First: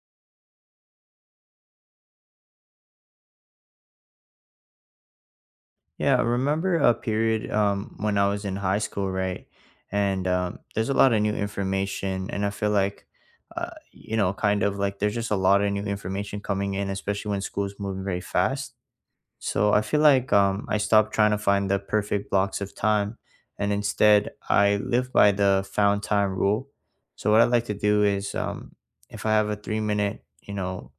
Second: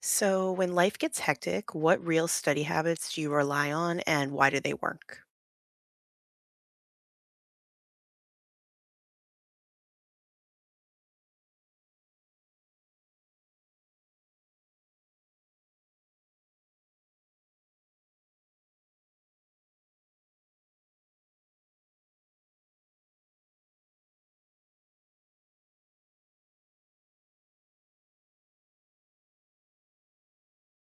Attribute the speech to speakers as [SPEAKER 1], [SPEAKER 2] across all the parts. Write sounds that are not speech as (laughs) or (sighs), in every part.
[SPEAKER 1] So, when life gets hectic, what real study habits do you rely on and why do they work?
[SPEAKER 2] Yeah, I remember a period when I was in high school, right? And there's a lot of new information, and I feel like, you know, kind of like there's just a lot of new information coming in, especially when school's moving very fast. So I feel like I stopped trying to find the perfect blocks of time, and instead I live by the found time rule. So what I like to do is, if I have a 3 minute,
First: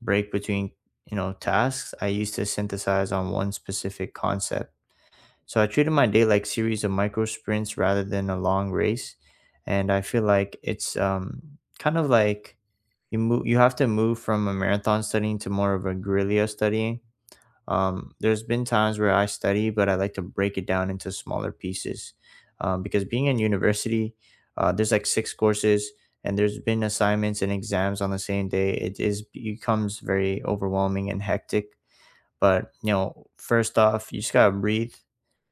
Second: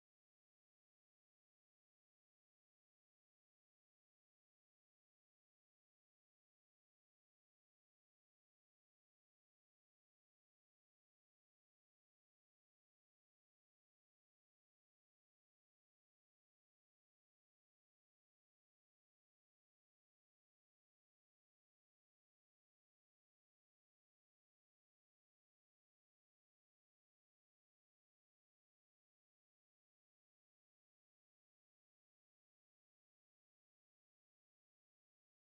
[SPEAKER 2] break between, tasks, I used to synthesize on one specific concept, so I treated my day like series of micro sprints rather than a long race. And I feel like it's kind of like you move. You have to move from a marathon studying to more of a guerrilla studying. There's been times where I study, but I like to break it down into smaller pieces, because being in university, there's like six courses, and there's been assignments and exams on the same day. It is becomes very overwhelming and hectic. But you know, first off, you just gotta breathe,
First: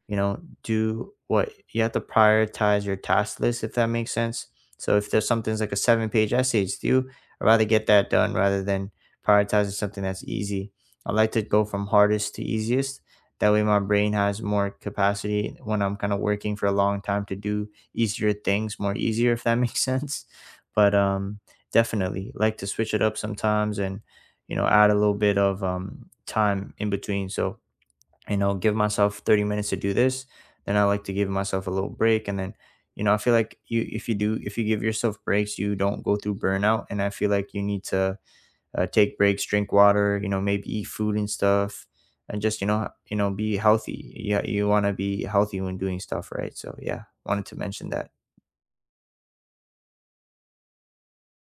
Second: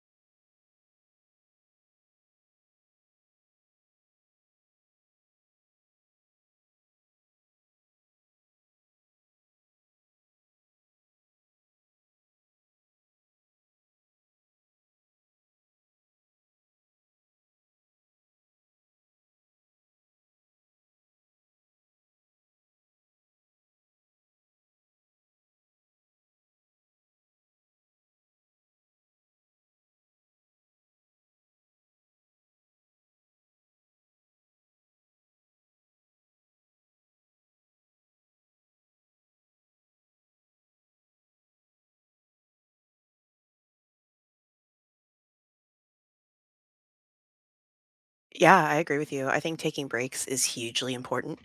[SPEAKER 2] you know, do what you have to, prioritize your task list, if that makes sense. So if there's something's like a seven-page essay it's due, I'd rather get that done rather than prioritizing something that's easy. I like to go from hardest to easiest. That way my brain has more capacity when I'm kind of working for a long time to do easier things more easier, if that makes (laughs) sense. But Definitely like to switch it up sometimes and, you know, add a little bit of time in between. So, you know, give myself 30 minutes to do this, then I like to give myself a little break. And then, you know, I feel like you, if you do, if you give yourself breaks, you don't go through burnout. And I feel like you need to take breaks, drink water, you know, maybe eat food and stuff, and just, you know, you know, be healthy. Yeah. You want to be healthy when doing stuff. Right. So yeah, wanted to mention that.
[SPEAKER 1] Yeah, I agree with you. I think taking breaks is hugely important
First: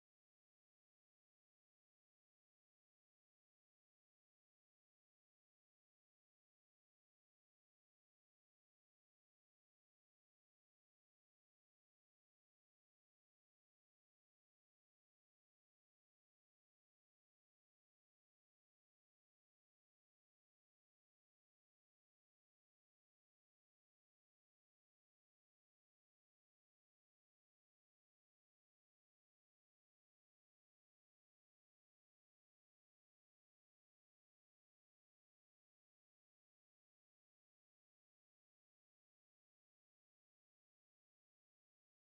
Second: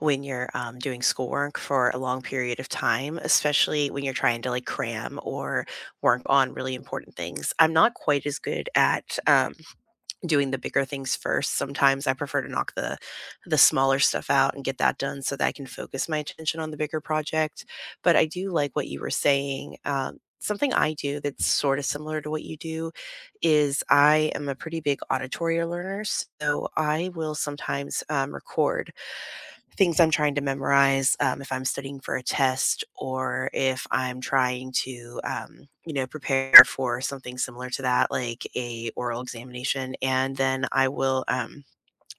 [SPEAKER 1] when you're doing schoolwork for a long period of time, especially when you're trying to like cram or work on really important things. I'm not quite as good at doing the bigger things first. Sometimes I prefer to knock the smaller stuff out and get that done so that I can focus my attention on the bigger project. But I do like what you were saying. Something I do that's sort of similar to what you do is I am a pretty big auditory learner. So I will sometimes record things I'm trying to memorize, if I'm studying for a test or if I'm trying to, you know, prepare for something similar to that, like a oral examination. And then I will,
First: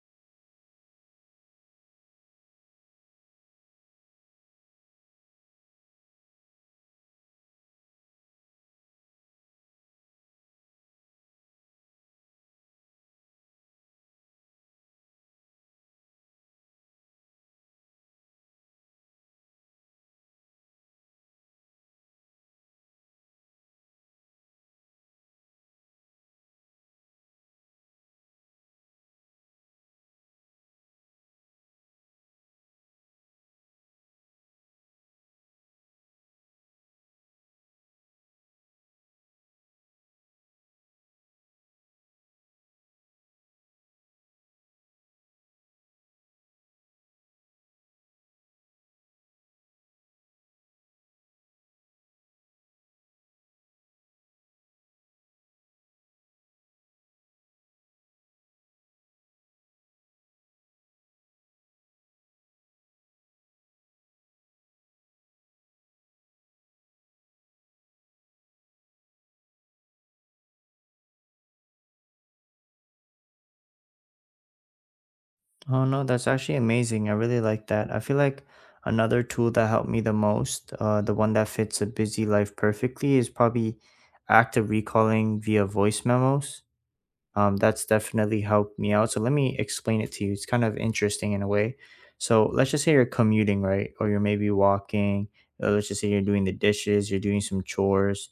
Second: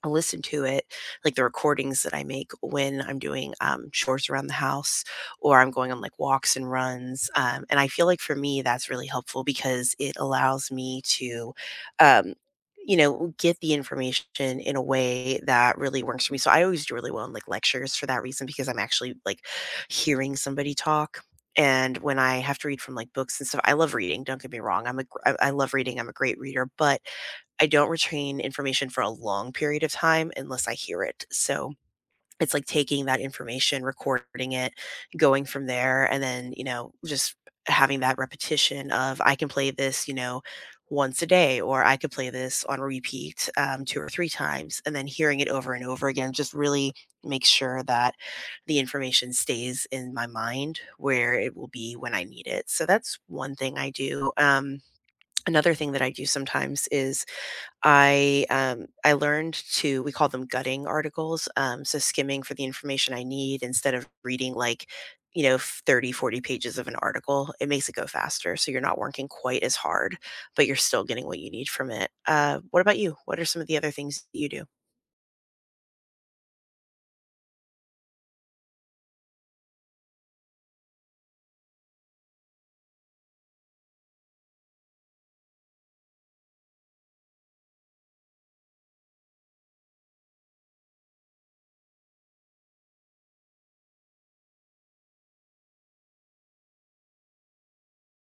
[SPEAKER 1] I'll listen to it, like the recordings that I make when I'm doing chores around the house or I'm going on like walks and runs. And I feel like for me, that's really helpful because it allows me to, um, you know, get the information in a way that really works for me. So I always do really well in like lectures for that reason because I'm actually like hearing somebody talk. And when I have to read from like books and stuff, I love reading. Don't get me wrong. I love reading. I'm a great reader, but I don't retain information for a long period of time unless I hear it. So it's like taking that information, recording it, going from there, and then, you know, just having that repetition of I can play this, you know, once a day, or I could play this on repeat two or three times, and then hearing it over and over again just really makes sure that the information stays in my mind where it will be when I need it. So that's one thing I do. Another thing that I do sometimes is I learned to we call them gutting articles, so skimming for the information I need instead of reading like, 30, 40 pages of an article. It makes it go faster, so you're not working quite as hard, but you're still getting what you need from it. What about you? What are some of the other things that you do?
[SPEAKER 2] Oh no, that's actually amazing. I really like that. I feel like another tool that helped me the most, the one that fits a busy life perfectly, is probably active recalling via voice memos. That's definitely helped me out. So let me explain it to you. It's kind of interesting in a way. So let's just say you're commuting, right? Or you're maybe walking. Or let's just say you're doing the dishes, you're doing some chores.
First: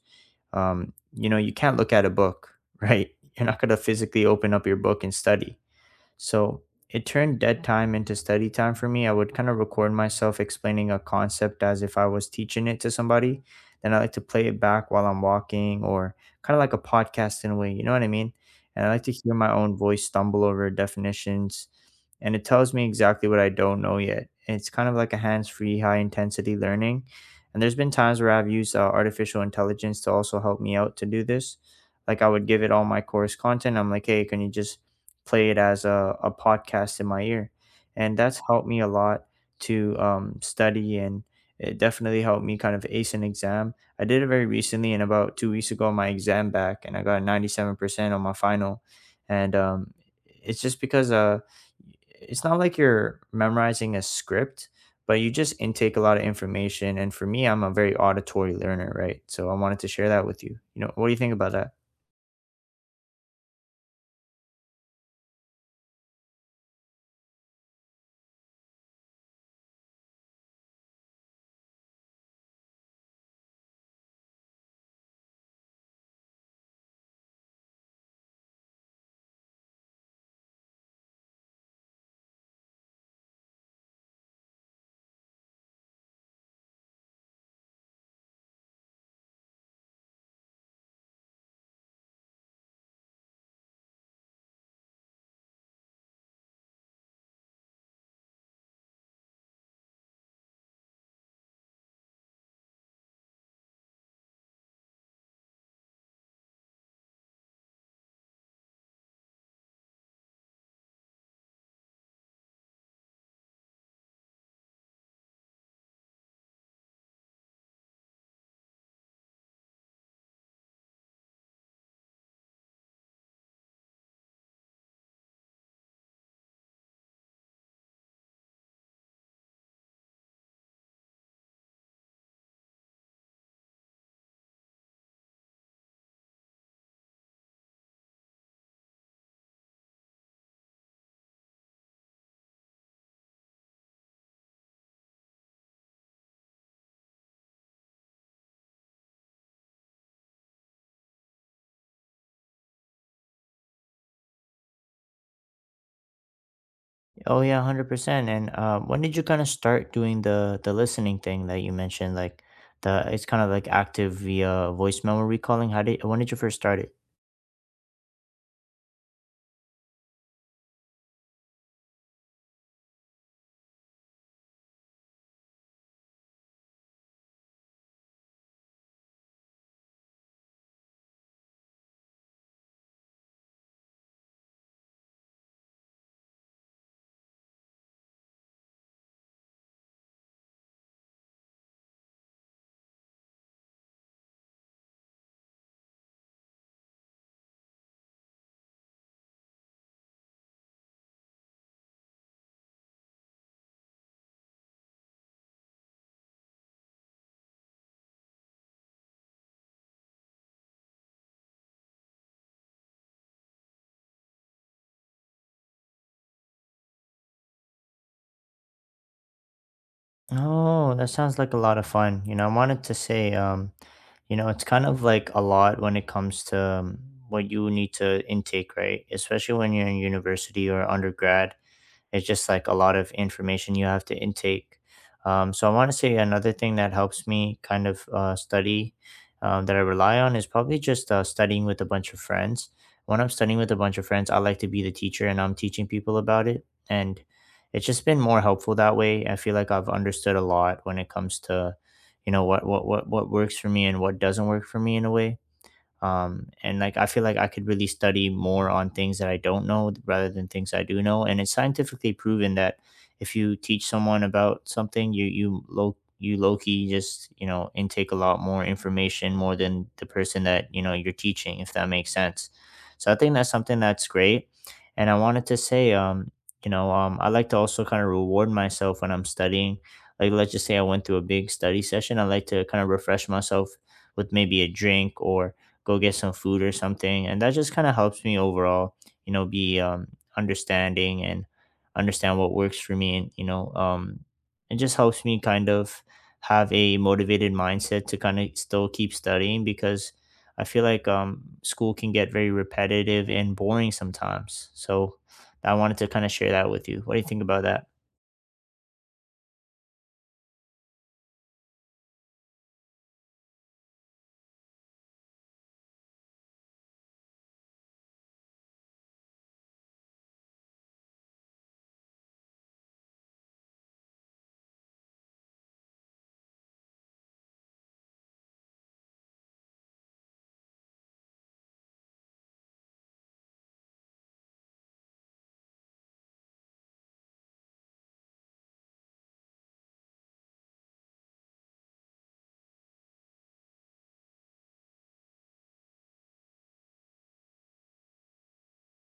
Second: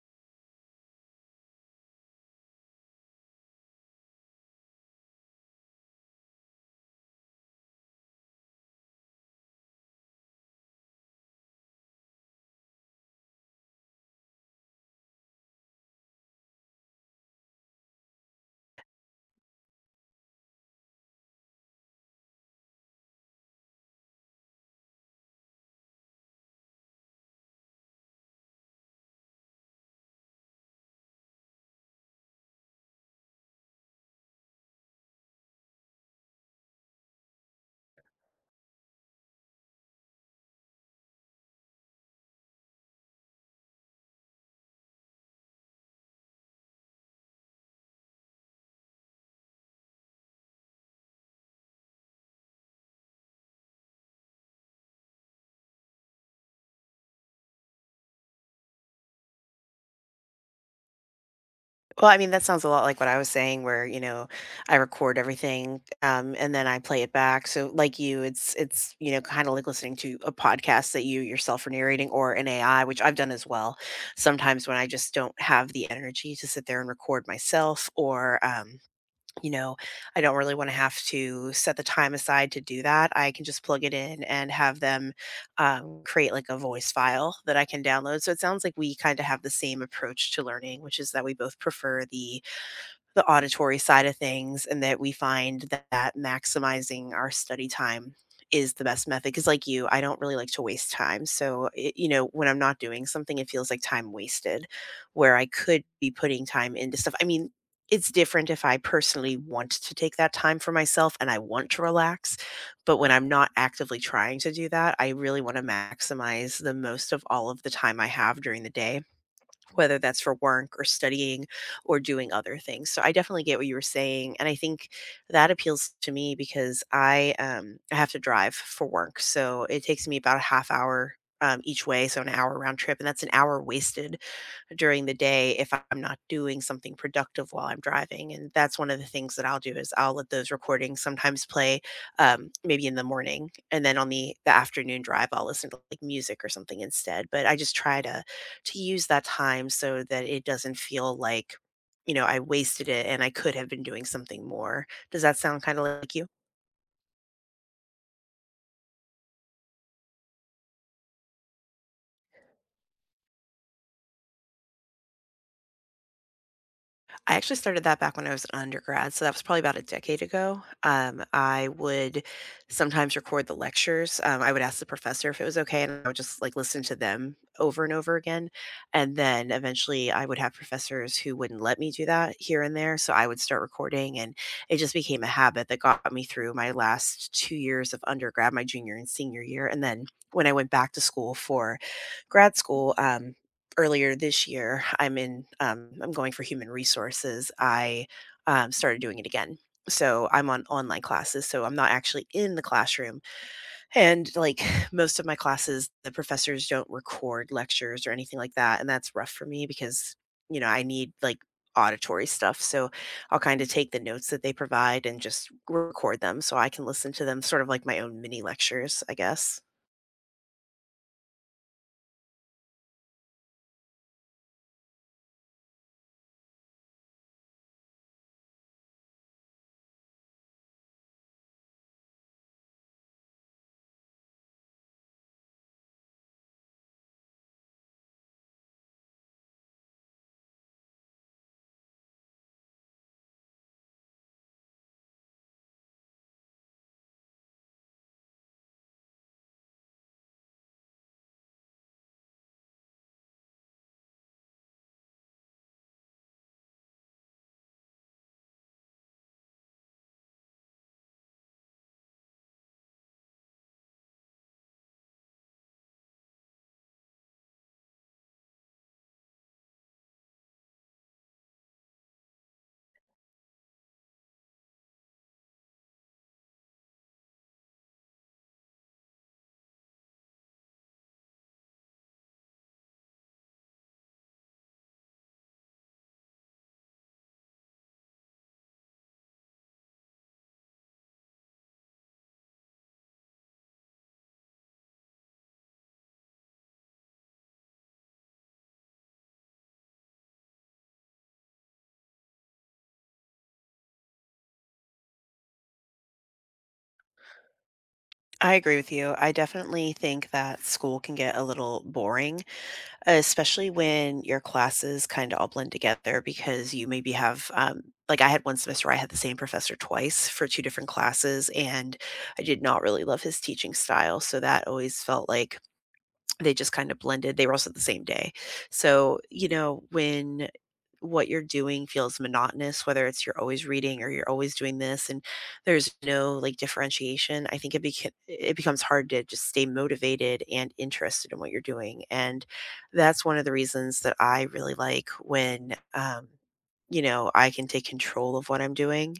[SPEAKER 2] You know, you can't look at a book, (laughs) right? You're not gonna physically open up your book and study, so it turned dead time into study time for me. I would kind of record myself explaining a concept as if I was teaching it to somebody. Then I like to play it back while I'm walking, or kind of like a podcast in a way, you know what I mean? And I like to hear my own voice stumble over definitions, and it tells me exactly what I don't know yet. It's kind of like a hands free, high intensity learning. And there's been times where I've used artificial intelligence to also help me out to do this. Like I would give it all my course content. I'm like, hey, can you just play it as a podcast in my ear. And that's helped me a lot to study, and it definitely helped me kind of ace an exam. I did it very recently, and about 2 weeks ago, my exam back and I got 97% on my final. And It's just because it's not like you're memorizing a script, but you just intake a lot of information. And for me, I'm a very auditory learner, right? So I wanted to share that with you. You know, what do you think about that?
[SPEAKER 1] Well, I mean, that sounds a lot like what I was saying where, you know, I record everything, and then I play it back. So like you, you know, kind of like listening to a podcast that you yourself are narrating or an AI, which I've done as well. Sometimes when I just don't have the energy to sit there and record myself or you know, I don't really wanna have to set the time aside to do that. I can just plug it in and have them, create, like, a voice file that I can download, so it sounds like we kinda have the same approach to learning, which is that we both prefer the auditory side of things and that we find that maximizing our study time is the best method because like you, I don't really like to waste time. So it, you know, when I'm not doing something, it feels like time wasted where I could be putting time into stuff. I mean, it's different if I personally want to take that time for myself and I want to relax, but when I'm not actively trying to do that, I really want to maximize the most of all of the time I have during the day, whether that's for work or studying or doing other things. So I definitely get what you were saying. And I think that appeals to me because I have to drive for work. So it takes me about a half hour each way. So an hour round trip. And that's an hour wasted during the day if I'm not doing something productive while I'm driving. And that's one of the things that I'll do is I'll let those recordings sometimes play maybe in the morning. And then on the afternoon drive, I'll listen to like music or something instead. But I just try to use that time so that it doesn't feel like, you know, I wasted it and I could have been doing something more. Does that sound kind of like you?
[SPEAKER 2] Oh yeah, 100%. And when did you kind of start doing the listening thing that you mentioned, like the it's kind of like active via voice memo recalling? How did When did you first start it?
[SPEAKER 1] I actually started that back when I was an undergrad, so that was probably about a decade ago. I would sometimes record the lectures. I would ask the professor if it was okay, and I would just like listen to them over and over again. And then eventually, I would have professors who wouldn't let me do that here and there, so I would start recording, and it just became a habit that got me through my last 2 years of undergrad, my junior and senior year, and then when I went back to school for grad school. Earlier this year, I'm going for human resources. I started doing it again. So I'm on online classes. So I'm not actually in the classroom. And like (sighs) most of my classes, the professors don't record lectures or anything like that. And that's rough for me because, you know, I need like auditory stuff. So I'll kind of take the notes that they provide and just record them so I can listen to them sort of like my own mini lectures, I guess.
[SPEAKER 2] Oh, that sounds like a lot of fun. You know, I wanted to say you know, it's kind of like a lot when it comes to what you need to intake, right? Especially when you're in university or undergrad. It's just like a lot of information you have to intake. So I want to say another thing that helps me kind of study, that I rely on is probably just studying with a bunch of friends. When I'm studying with a bunch of friends, I like to be the teacher and I'm teaching people about it. And it's just been more helpful that way. I feel like I've understood a lot when it comes to, you know, what works for me and what doesn't work for me in a way. And like I feel like I could really study more on things that I don't know rather than things I do know. And it's scientifically proven that if you teach someone about something, you low key just, you know, intake a lot more information more than the person that, you know, you're teaching, if that makes sense. So I think that's something that's great. And I wanted to say you know, I like to also kind of reward myself when I'm studying. Like let's just say I went through a big study session, I like to kind of refresh myself with maybe a drink or go get some food or something, and that just kind of helps me overall, you know, be understanding and understand what works for me. And you know, it just helps me kind of have a motivated mindset to kind of still keep studying, because I feel like school can get very repetitive and boring sometimes. So I wanted to kind of share that with you. What do you think about that?
[SPEAKER 1] I agree with you. I definitely think that school can get a little boring, especially when your classes kind of all blend together because you maybe have, like, I had one semester where I had the same professor twice for two different classes and I did not really love his teaching style, so that always felt like they just kind of blended. They were also the same day. So, you know, when what you're doing feels monotonous, whether it's you're always reading or you're always doing this and there's no like differentiation, I think it becomes hard to just stay motivated and interested in what you're doing. And that's one of the reasons that I really like when you know, I can take control of what I'm doing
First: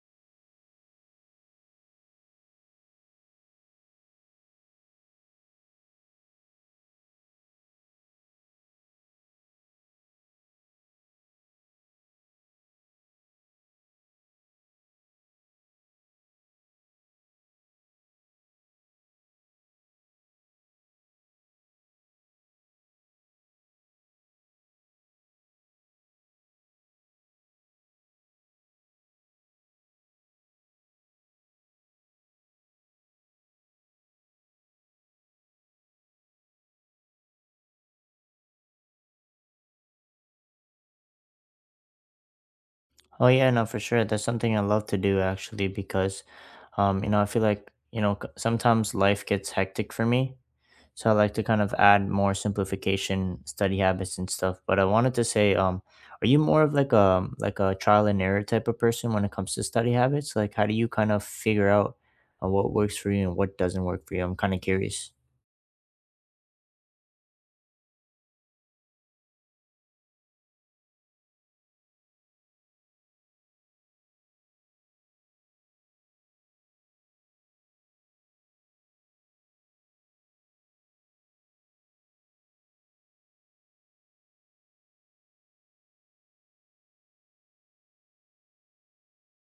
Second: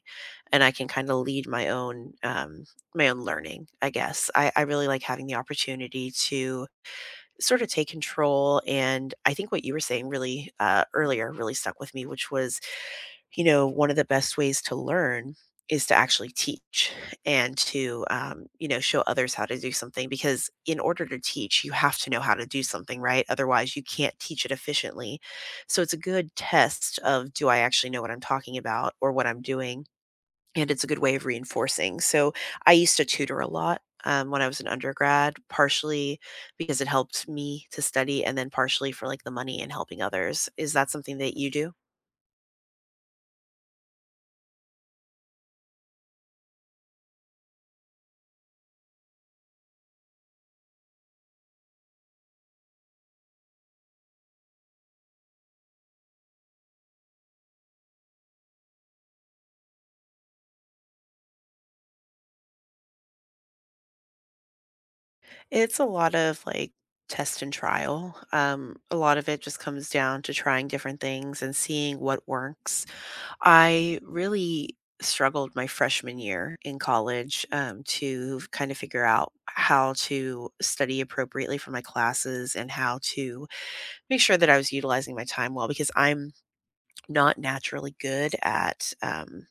[SPEAKER 1] and I can kind of lead my own learning, I guess. I really like having the opportunity to sort of take control, and I think what you were saying really earlier really stuck with me, which was, you know, one of the best ways to learn is to actually teach and to you know, show others how to do something, because in order to teach you have to know how to do something, right? Otherwise you can't teach it efficiently. So it's a good test of do I actually know what I'm talking about or what I'm doing, and it's a good way of reinforcing. So I used to tutor a lot when I was an undergrad, partially because it helped me to study, and then partially for like the money and helping others. Is that something that you do?
[SPEAKER 2] Oh yeah, no, for sure. That's something I love to do actually, because you know, I feel like, you know, sometimes life gets hectic for me. So I like to kind of add more simplification study habits and stuff. But I wanted to say, are you more of like a trial and error type of person when it comes to study habits? Like, how do you kind of figure out what works for you and what doesn't work for you? I'm kind of curious.
[SPEAKER 1] It's a lot of like test and trial. A lot of it just comes down to trying different things and seeing what works. I really struggled my freshman year in college to kind of figure out how to study appropriately for my classes and how to make sure that I was utilizing my time well because I'm not naturally good at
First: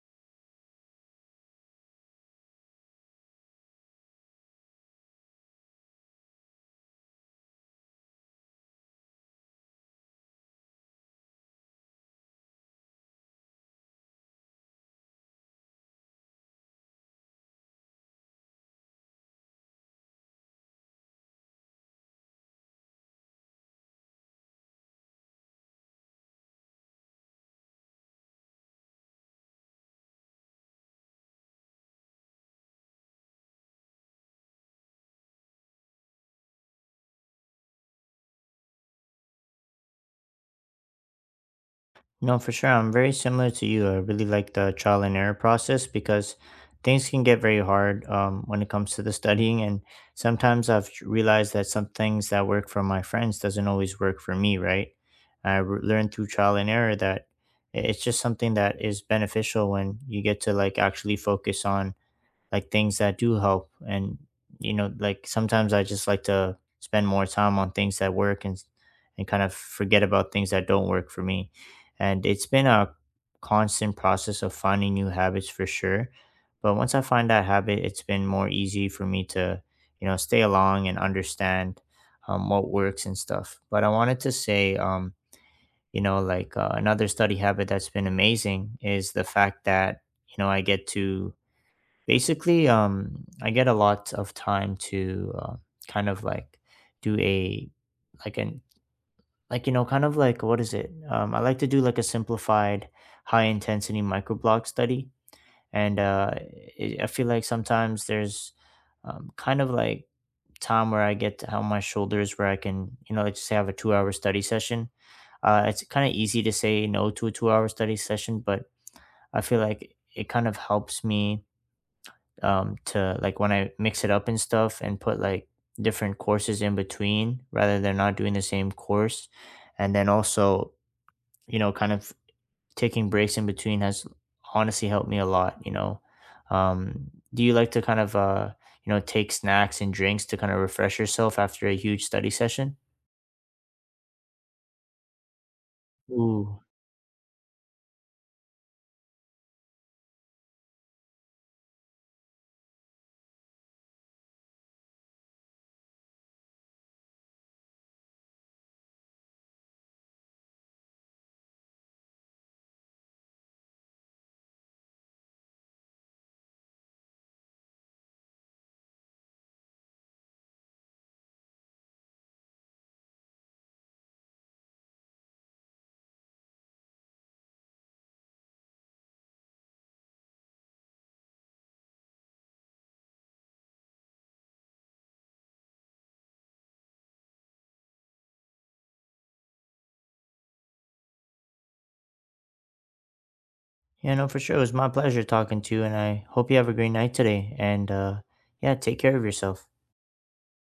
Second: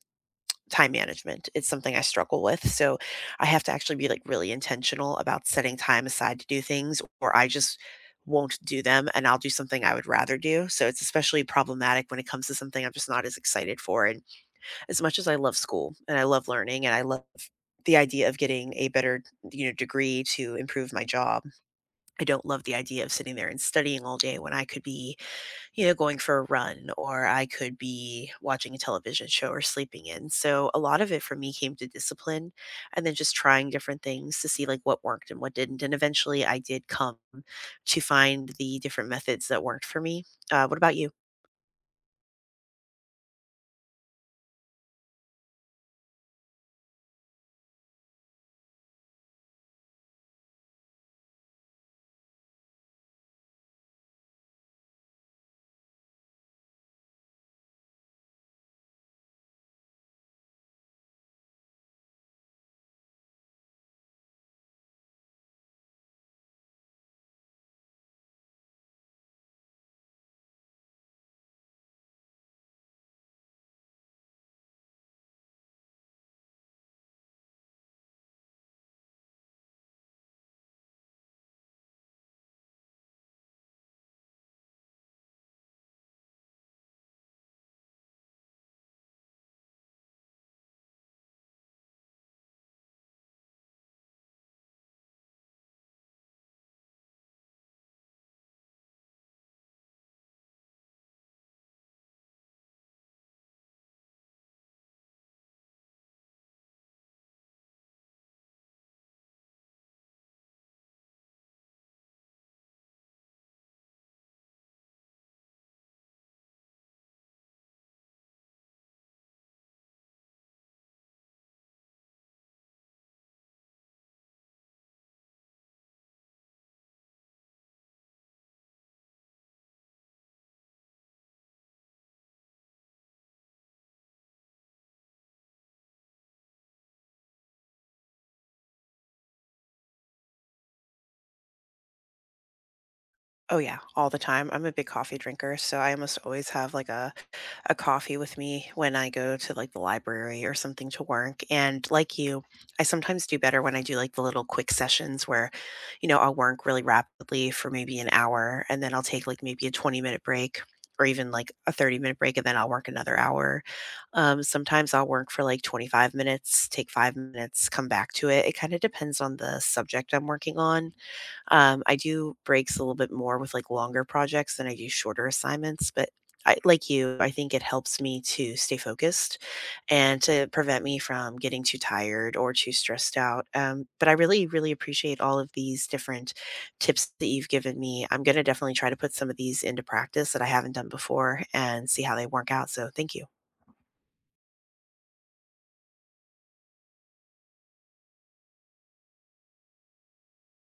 [SPEAKER 1] time management. It's something I struggle with. So I have to actually be like really intentional about setting time aside to do things, or I just won't do them and I'll do something I would rather do. So it's especially problematic when it comes to something I'm just not as excited for. And as much as I love school and I love learning and I love the idea of getting a better, you know, degree to improve my job, I don't love the idea of sitting there and studying all day when I could be, you know, going for a run, or I could be watching a television show or sleeping in. So a lot of it for me came to discipline, and then just trying different things to see like what worked and what didn't. And eventually I did come to find the different methods that worked for me. What about you?
[SPEAKER 2] No, for sure. I'm very similar to you. I really like the trial and error process, because things can get very hard when it comes to the studying. And sometimes I've realized that some things that work for my friends doesn't always work for me, right? I learned through trial and error that it's just something that is beneficial when you get to like actually focus on like things that do help. And you know, like sometimes I just like to spend more time on things that work, and kind of forget about things that don't work for me. And it's been a constant process of finding new habits, for sure. But once I find that habit, it's been more easy for me to, you know, stay along and understand what works and stuff. But I wanted to say you know, like another study habit that's been amazing is the fact that, you know, I get to basically, I get a lot of time to kind of like do a like an like you know kind of like what is it? I like to do like a simplified high intensity microblog study, and I feel like sometimes there's um, kind of like time where I get to on my shoulders where I can, you know, like just have a 2 hour study session. It's kind of easy to say no to a 2 hour study session, but I feel like it kind of helps me to like when I mix it up and stuff and put like different courses in between rather than not doing the same course. And then also, you know, kind of taking breaks in between has honestly helped me a lot, you know. Do you like to kind of, you know, take snacks and drinks to kind of refresh yourself after a huge study session?
[SPEAKER 1] Oh yeah, all the time. I'm a big coffee drinker, so I almost always
[SPEAKER 2] Ooh.
[SPEAKER 1] have like a coffee with me when I go to like the library or something to work. And like you, I sometimes do better when I do like the little quick sessions where, you know, I'll work really rapidly for maybe an hour and then I'll take like maybe a 20-minute minute break or even like a 30-minute minute break and then I'll work another hour. Sometimes I'll work for like 25 minutes, take 5 minutes, come back to it. It kind of depends on the subject I'm working on. I do breaks a little bit more with like longer projects than I do shorter assignments, but I, like you, I think it helps me to stay focused and to prevent me from getting too tired or too stressed out. But I really, really appreciate all of these different tips that you've given me. I'm going to definitely try to put some of these into practice that I haven't done before and see how they work out. So thank you.
[SPEAKER 2] Yeah, no, for sure. It was my pleasure talking to you, and I hope you have a great night today. And yeah, take care of yourself.